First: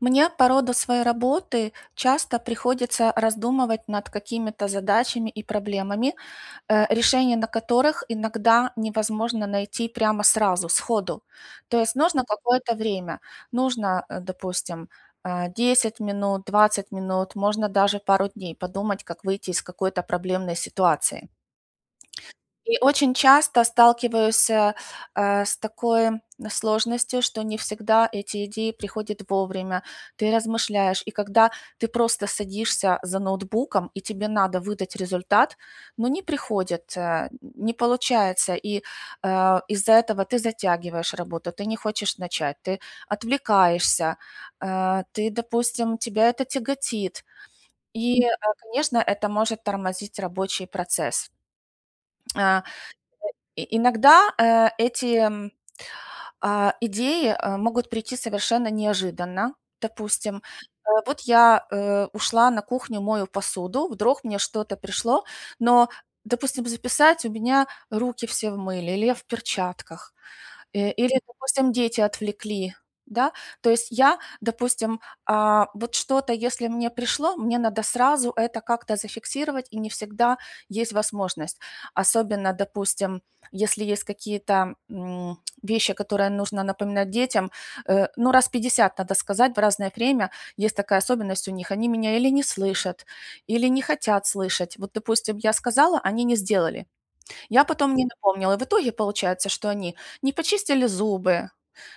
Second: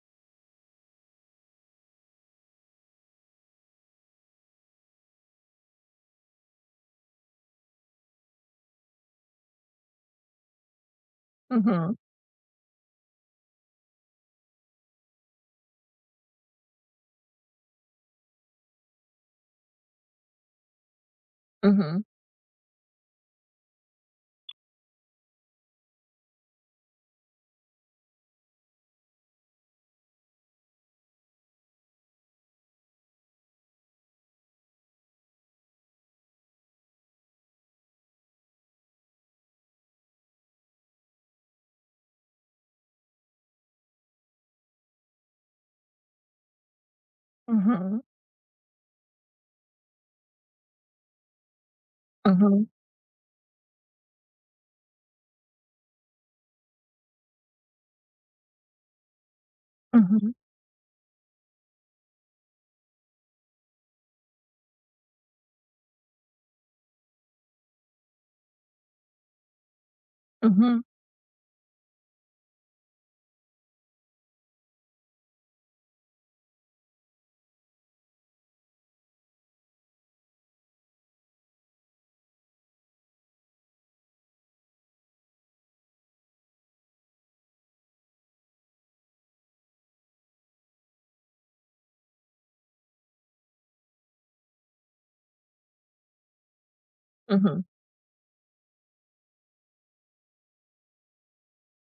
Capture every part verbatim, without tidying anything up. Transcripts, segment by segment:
Мне по роду своей работы часто приходится раздумывать над какими-то задачами и проблемами, э, решение на которых иногда невозможно найти прямо сразу, сходу. То Мгм, есть нужно какое-то время. Нужно, э, допустим, э, десять минут, двадцать минут, можно даже пару дней подумать, как выйти из какой-то проблемной ситуации. мгм, И очень часто сталкиваюсь, э, э, с такой сложностью, что не всегда эти идеи приходят вовремя. Ты размышляешь, и когда ты просто садишься за ноутбуком, и тебе надо выдать результат, но не приходит, э, не получается. И, э, из-за этого ты затягиваешь работу, ты не хочешь начать, ты отвлекаешься, э, ты, допустим, тебя это тяготит. мгм, И, э, конечно, это может тормозить рабочий процесс. Э мгм, и иногда, э, эти, м, а, идеи, э, могут прийти совершенно неожиданно. мгм, Допустим, э, вот я, э, ушла на кухню, мою посуду, вдруг мне что-то пришло, но, допустим, записать у меня руки все в мыле или я в перчатках. мгм, Э, или, допустим, дети отвлекли, да. То есть я, допустим, а, вот что-то, если мне пришло, мне надо сразу это как-то зафиксировать, и не всегда есть возможность. Особенно, допустим, если есть какие-то м, вещи, которые нужно напоминать детям, э, ну, раз пятьдесят надо сказать в разное время. Есть такая особенность у них. Они меня или не слышат, или не хотят слышать. Вот, допустим, я сказала, они не сделали. мгм. Я потом не напомнила. И в итоге получается, что они не почистили зубы,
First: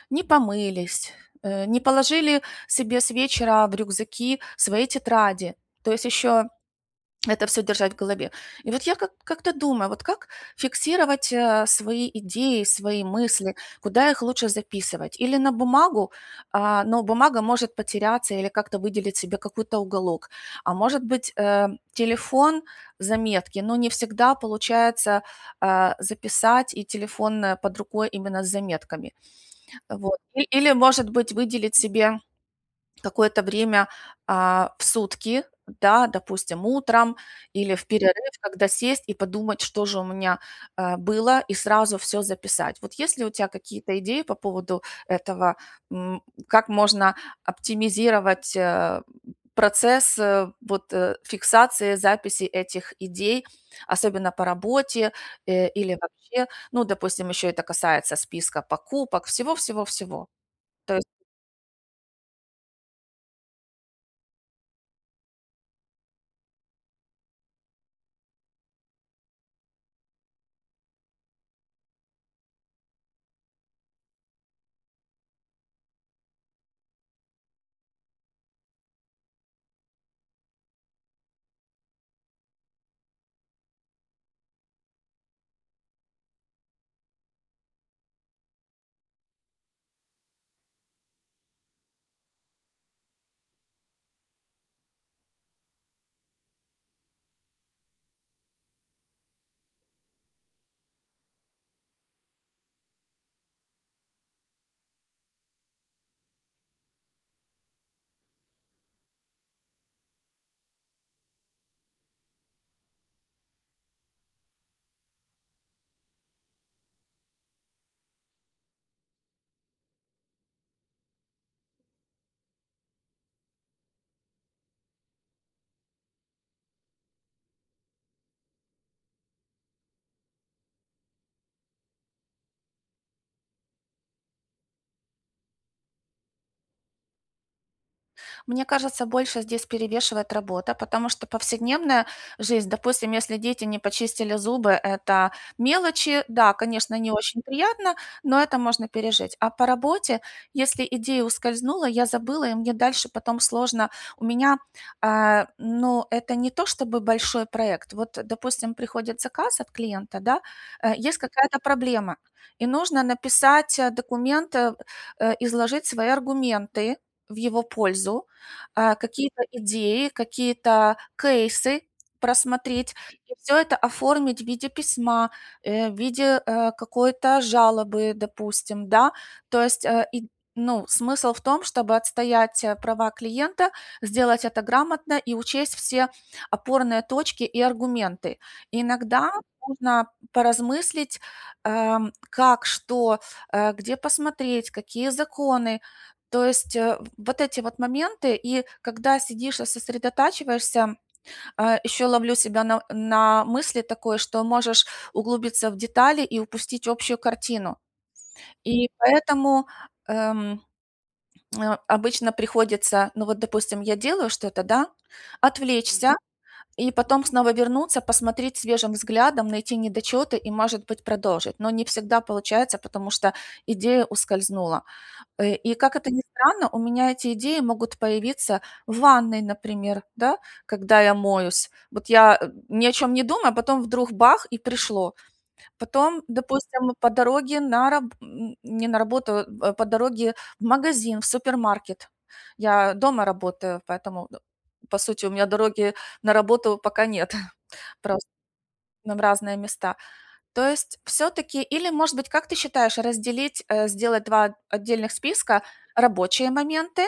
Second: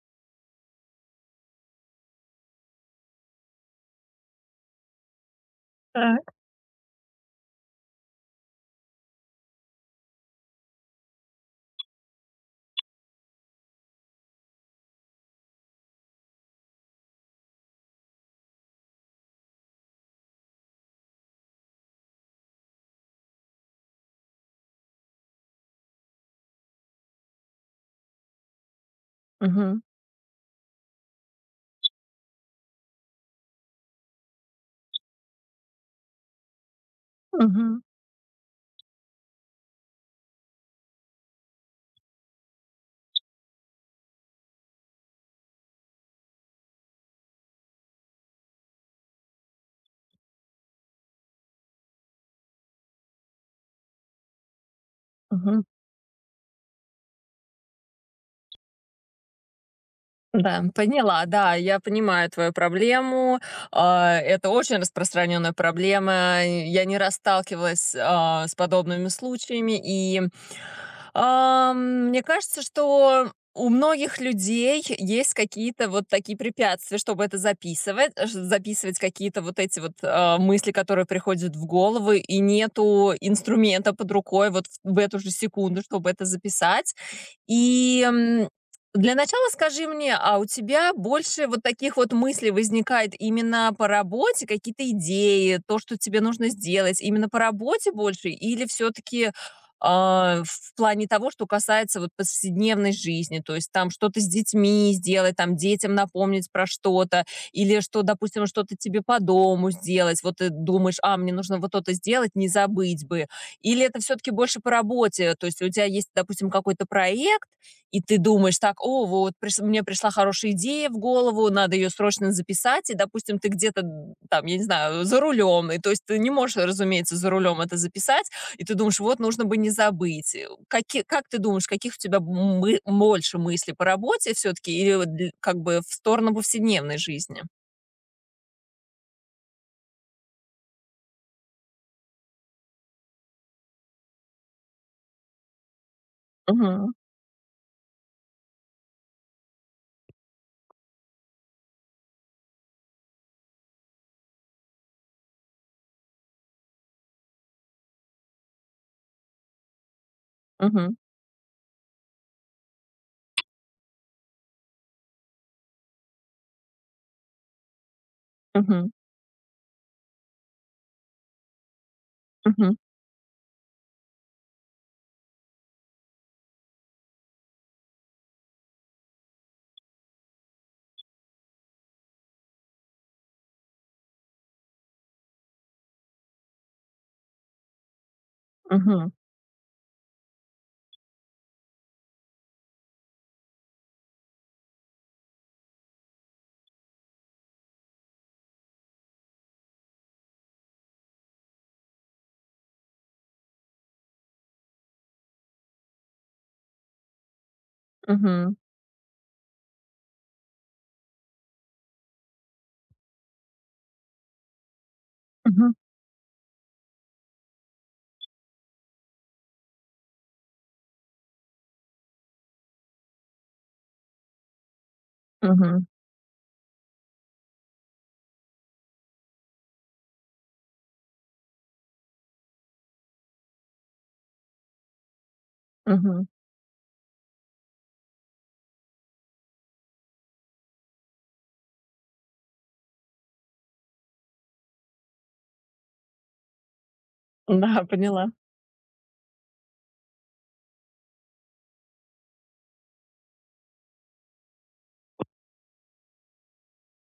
не помылись, э, не положили себе с вечера в рюкзаки свои тетради. То есть Так. еще это все держать в голове. И вот я как как-то думаю, вот как фиксировать, э, свои идеи, свои мысли, куда их лучше записывать? Или на бумагу, а, но бумага может потеряться или как-то выделить себе какой-то уголок. А может быть, э, телефон, заметки, но не всегда получается, а, записать, и телефон, э, под рукой именно с заметками. Мгм, Вот. И или, может быть, выделить себе какое-то время, а, в сутки, да, допустим, утром или мгм, в перерыв, когда сесть и подумать, что же у меня, а, было, и сразу все записать. Вот если у тебя какие-то идеи по поводу этого? М, как можно оптимизировать, э, процесс, э, вот, э, фиксации, записи этих идей, особенно по работе, мгм. э, или вообще? Ну, допустим, еще это касается списка покупок, всего всего всего. Да, поняла, да, я понимаю твою проблему. А, это очень распространенная проблема. Я не раз сталкивалась, а, с подобными случаями, и Ам, мне кажется, что у многих людей есть какие-то вот такие препятствия, чтобы это записывать, э, ш- записывать какие-то вот эти вот а, мысли, которые приходят в голову, и нету инструмента под рукой вот в в эту же секунду, чтобы это записать. И м, для начала скажи мне, а у тебя больше вот таких вот мыслей возникает именно по работе, какие-то идеи, то, что тебе нужно сделать, именно по работе больше, или все-таки а, в плане того, что касается вот повседневной жизни, то есть там что-то с детьми сделать, там детям напомнить про что-то, или что, допустим, что-то тебе по дому сделать, вот ты думаешь, а, мне нужно вот то-то сделать, не забыть бы. Или это все-таки больше по работе, то есть у тебя есть, допустим, какой-то проект, и ты думаешь так, о, вот прис- мне пришла хорошая идея в голову, надо ее срочно записать, и, допустим, ты где-то м, там, я не знаю, за рулем, и то есть ты не можешь, разумеется, за рулем это записать, и ты думаешь, вот нужно бы не забыть. Э, Каки, как ты думаешь, каких у тебя мы, больше мыслей по работе все-таки или вот для- как бы в сторону повседневной жизни? Мне кажется, больше здесь перевешивает работа, потому что повседневная жизнь, допустим, если дети не почистили зубы, это мелочи, да, Мгм. конечно, не очень приятно, но это можно пережить. А по работе, если идея ускользнула, я забыла, и мне дальше потом сложно. У меня, а, ну, это не то чтобы большой проект. Вот, допустим, приходит заказ от клиента, да, э, Мгм. есть какая-то проблема, и нужно написать э, документ, э, э, изложить свои аргументы в его пользу, Мгм. а, какие-то идеи, какие-то кейсы Мгм. просмотреть, и всё это оформить в виде письма, э, в виде, э, какой-то жалобы, допустим, да. То есть, э, и ну, смысл в том, чтобы отстоять, э, права клиента, сделать это грамотно и учесть все опорные точки и аргументы. Мгм. Иногда нужно поразмыслить, эм, как, что, э, где посмотреть, какие законы, то есть, э, вот эти вот моменты, и когда сидишь и сосредотачиваешься, а, еще ловлю себя на на мысли такой, что можешь углубиться в детали и упустить общую картину. Мгм. И поэтому, эм, э, обычно приходится, ну вот, допустим, я делаю что-то, да, Мгм. отвлечься и потом снова вернуться, посмотреть свежим взглядом, найти недочеты и, может быть, продолжить. Но не всегда получается, потому что идея ускользнула. Э, и Мгм. как это ни странно, у меня эти идеи могут появиться в ванной, например, да, когда я моюсь. Вот я, э, ни о чем не думаю, а потом вдруг бах- и пришло. Потом, Мгм. допустим, по дороге на раб м, не на работу, э, по дороге в магазин, в супермаркет. Я дома работаю, поэтому, э, по сути, у меня дороги на работу пока нет, Да, поняла. просто там разные места. То есть все таки или, может быть, как ты считаешь, разделить, э, сделать два отдельных списка: рабочие моменты,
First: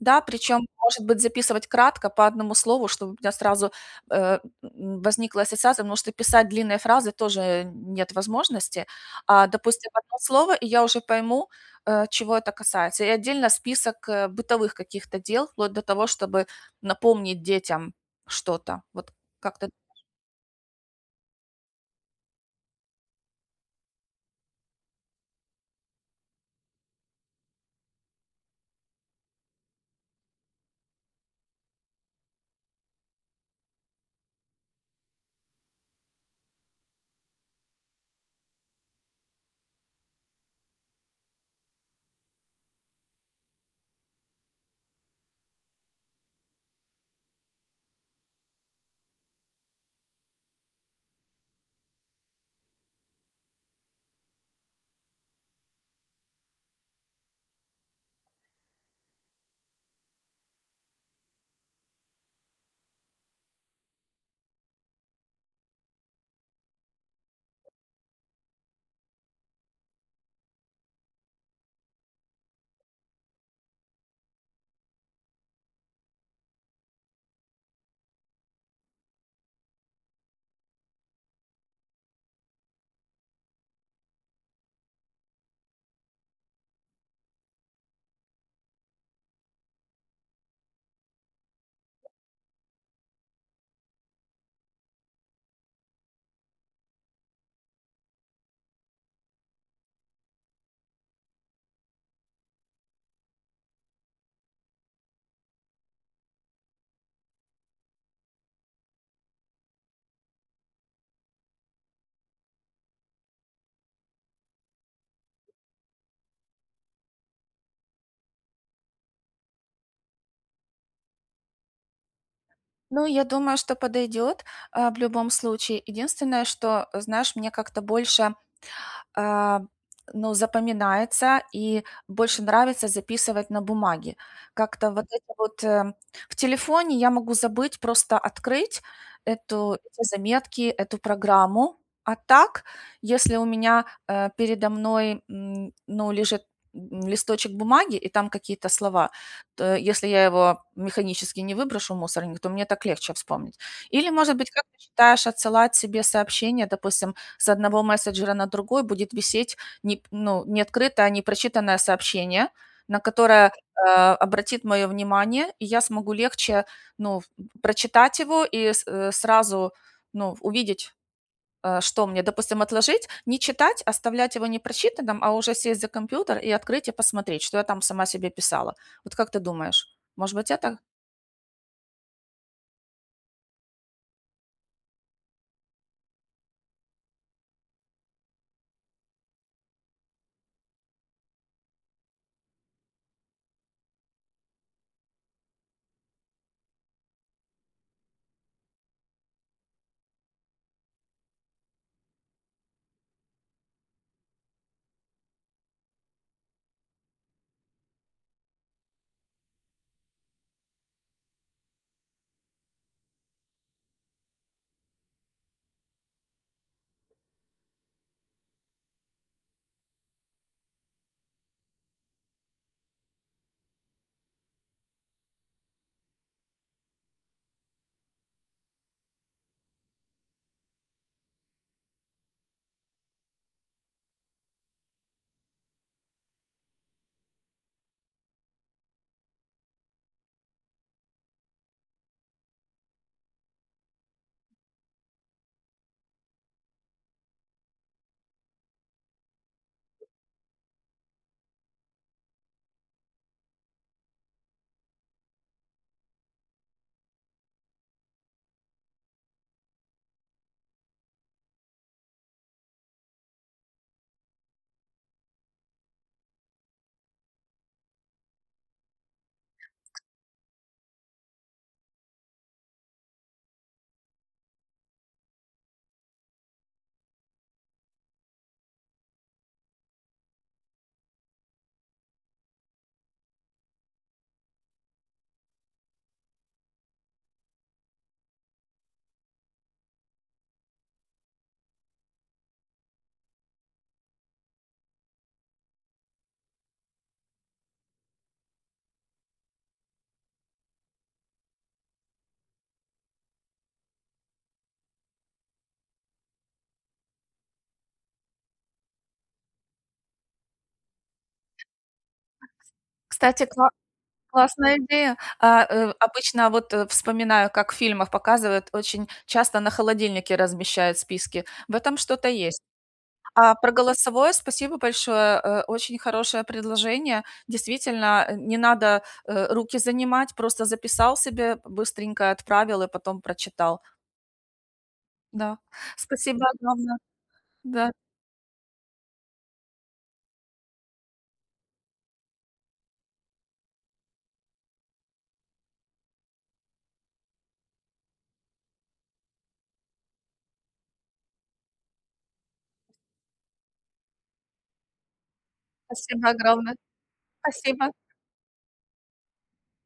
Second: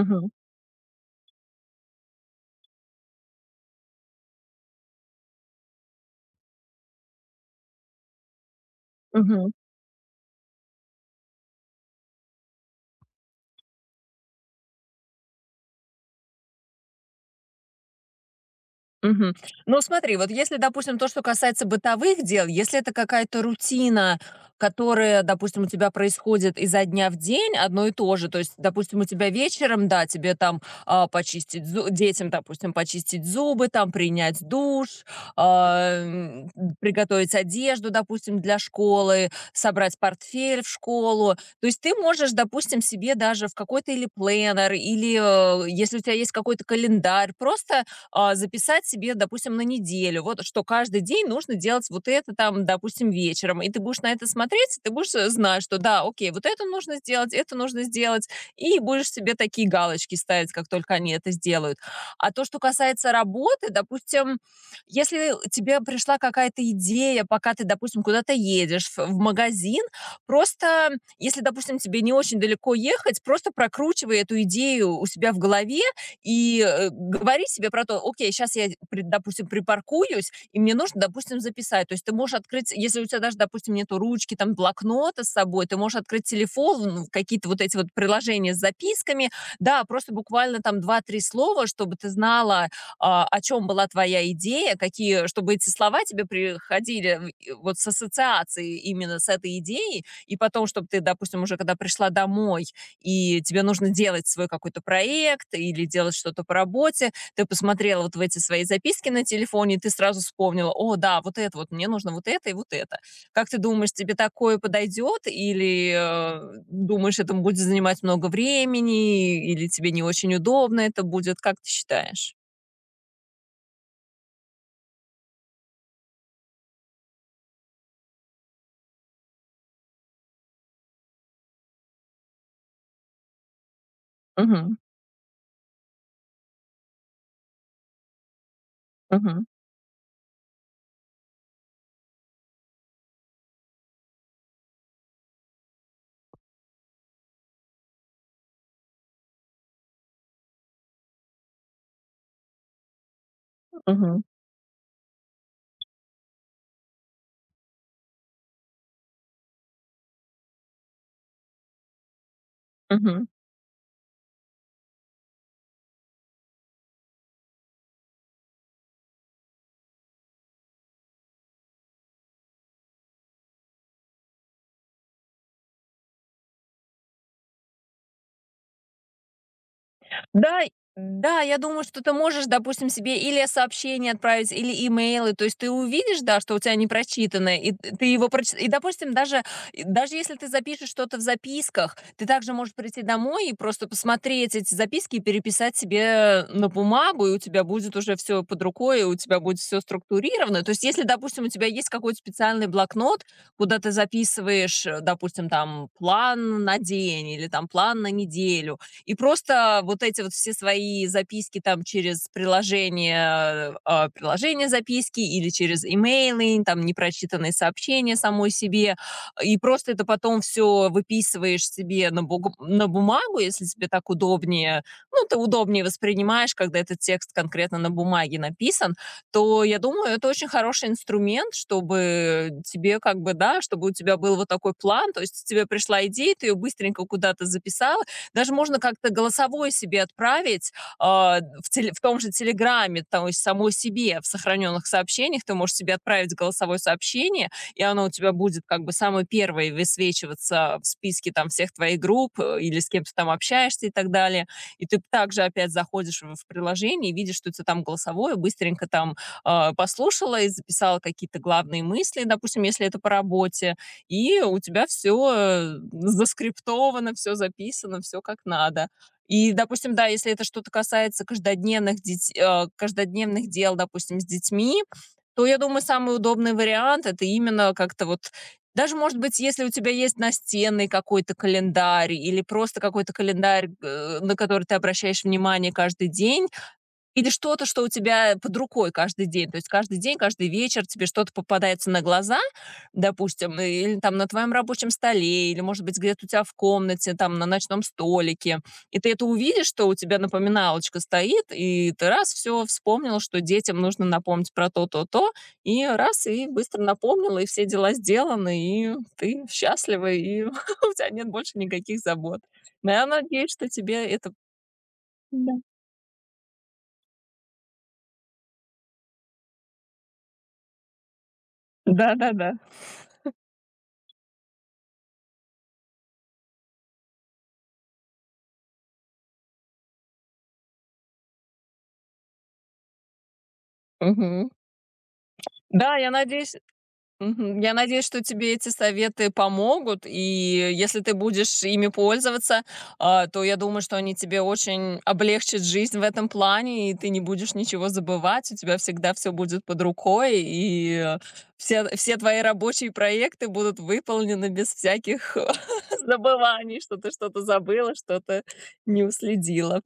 да, причем может быть, записывать кратко по одному слову, чтобы у меня сразу, э, м, возникла ассоциация, потому что писать длинные фразы тоже нет возможности. А, Мгм. допустим, одно слово, и я уже пойму, э, чего это касается. И отдельно список, э, бытовых каких-то дел, вплоть до того, чтобы напомнить детям что-то. Вот Мгм. как ты. Ну, смотри, вот если, допустим, то, что касается бытовых дел, если это какая-то рутина, которая, допустим, у тебя происходит изо дня в день одно и то же, то есть, допустим, у тебя вечером, да, тебе там а, почистить, зу- детям, допустим, почистить зубы, там принять душ, а, м, приготовить одежду, допустим, для школы, собрать портфель в школу, то есть ты можешь, допустим, себе даже в какой-то или пленер, или э, если у тебя есть какой-то календарь, просто а, записать себе, допустим, на неделю, вот что каждый день нужно делать вот это там, допустим, вечером, и ты будешь на это смотреть, ты будешь э, знать, что да, окей, вот это нужно сделать, это нужно сделать, и будешь себе такие галочки ставить, как только они это сделают. А то, что касается работы, допустим, если тебе пришла какая-то идея, пока ты, допустим, куда-то едешь в в магазин, просто, если, допустим, тебе не очень далеко ехать, просто прокручивай эту идею у себя в голове и, э, говори себе про то: "Окей, сейчас я, при допустим, припаркуюсь, и мне нужно, допустим, записать". То есть ты можешь открыть, если у тебя даже, допустим, нету ручки, там, блокнота с собой, ты можешь открыть телефон, в какие-то вот эти вот приложения с записками. Да, просто буквально там два-три слова, чтобы ты знала, а, о чем была твоя идея, какие чтобы эти слова тебе приходили, в и вот с ассоциацией именно с этой идеей, и потом, чтобы ты, допустим, уже когда пришла домой, и тебе нужно делать свой какой-то проект или делать что-то по работе. Ты посмотрела вот в эти свои записки на телефоне, и ты сразу вспомнила, о, да, вот это вот, мне нужно вот это и вот это. Как ты думаешь, тебе такое подойдет или э, думаешь, это будет занимать много времени или тебе не очень удобно это будет? Как ты считаешь? Ну, я думаю, что подойдет, а, в любом случае. Единственное, что, э, знаешь, мне как-то больше а, ну, запоминается и больше нравится записывать на бумаге. Мгм. Как-то вот это вот э, в телефоне я могу забыть просто открыть Мгм. эту, эти заметки, эту программу. А так, если у меня э, передо мной м, ну, лежит м, листочек бумаги и там какие-то слова, то если я его механически не выброшу в мусорник, то мне так легче вспомнить. Или, Мгм. может быть, как ты считаешь, отсылать себе сообщение, допустим, с одного мессенджера на другой будет висеть не, ну, не открытое, а непрочитанное сообщение, на Мгм. которое э, обратит мое внимание, и я смогу легче ну, прочитать его и с- э, сразу ну, увидеть, э, что мне, допустим, отложить, не читать, оставлять его непрочитанным, а уже сесть за компьютер и открыть и посмотреть, что я там сама себе писала. Вот как ты думаешь, может быть, Да, это? да, я думаю, что ты можешь, допустим, себе или сообщение отправить, или имейлы. То есть ты увидишь, да, что у тебя не прочитано, и т- ты его проч... И, допустим, даже, и даже если ты запишешь что-то в записках, ты также можешь прийти домой и просто посмотреть эти записки и переписать себе на бумагу, и у тебя будет уже все под рукой, и у тебя будет все структурировано. То есть если, допустим, у тебя есть какой-то специальный блокнот, куда ты записываешь, э, допустим, там план на день или там план на неделю, и просто вот эти вот все свои записки там через приложение, а, приложение записки или через имейлы, там непрочитанные сообщения самой себе, и просто это потом все выписываешь себе на, буг- на бумагу, если тебе так удобнее, ну, ты удобнее воспринимаешь, когда этот текст конкретно на бумаге написан, то я думаю, это очень хороший инструмент, чтобы тебе как бы, да, чтобы у тебя был вот такой план, то есть тебе пришла идея, ты ее быстренько куда-то записал, даже можно как-то голосовое себе отправить, а, в теле в том же "Телеграме", то есть самой себе в сохраненных сообщениях ты можешь себе отправить голосовое сообщение, и оно у тебя будет как бы самое первое высвечиваться в списке там всех твоих групп, э, или с кем ты там общаешься и так далее. И ты также опять заходишь в приложение и видишь, что у тя там голосовое, быстренько там, а, послушала и записала какие-то главные мысли, допустим, если это по работе, и у тебя все заскриптовано, все записано, все как надо. И, допустим, да, если это что-то касается каждодневных деть э, каждодневных дел, допустим, с детьми, то, я думаю, самый удобный вариант- это именно как-то вот даже, может быть, если у тебя есть настенный какой-то календарь или просто какой-то календарь, э, на который ты обращаешь внимание каждый день, или что-то, что у тебя под рукой каждый день. То есть каждый день, каждый вечер тебе что-то попадается на глаза, допустим, или там на твоем рабочем столе, или, может быть, где-то у тебя в комнате, там на ночном столике. И ты это увидишь, что у тебя напоминалочка стоит, и ты раз все вспомнил, что детям нужно напомнить про то, то, то, и раз, и быстро напомнила, и все дела сделаны, и ты счастлива, и у тебя нет больше никаких забот. Но я Кстати, надеюсь, что кла- тебе это... классная идея. А, э, обычно вот, э, вспоминаю, как в фильмах показывают, очень часто на холодильнике размещают списки. В этом Да, да, что-то да. да. есть. А про голосовое спасибо большое. Э, очень хорошее предложение. Действительно, э, не надо, э, руки занимать, просто записал себе, быстренько отправил и потом прочитал. Мгм. Да. Да, я Спасибо надеюсь, огромное. мгм, я Да, надеюсь, что тебе эти советы помогут, и если ты будешь ими пользоваться, а, то я думаю, что они тебе очень облегчат жизнь в этом плане, и ты не будешь ничего забывать, у тебя всегда все будет под рукой, и э, все, все твои рабочие проекты будут выполнены без всяких спасибо огромное. забываний, что ты что-то Спасибо. забыла, что-то не уследила.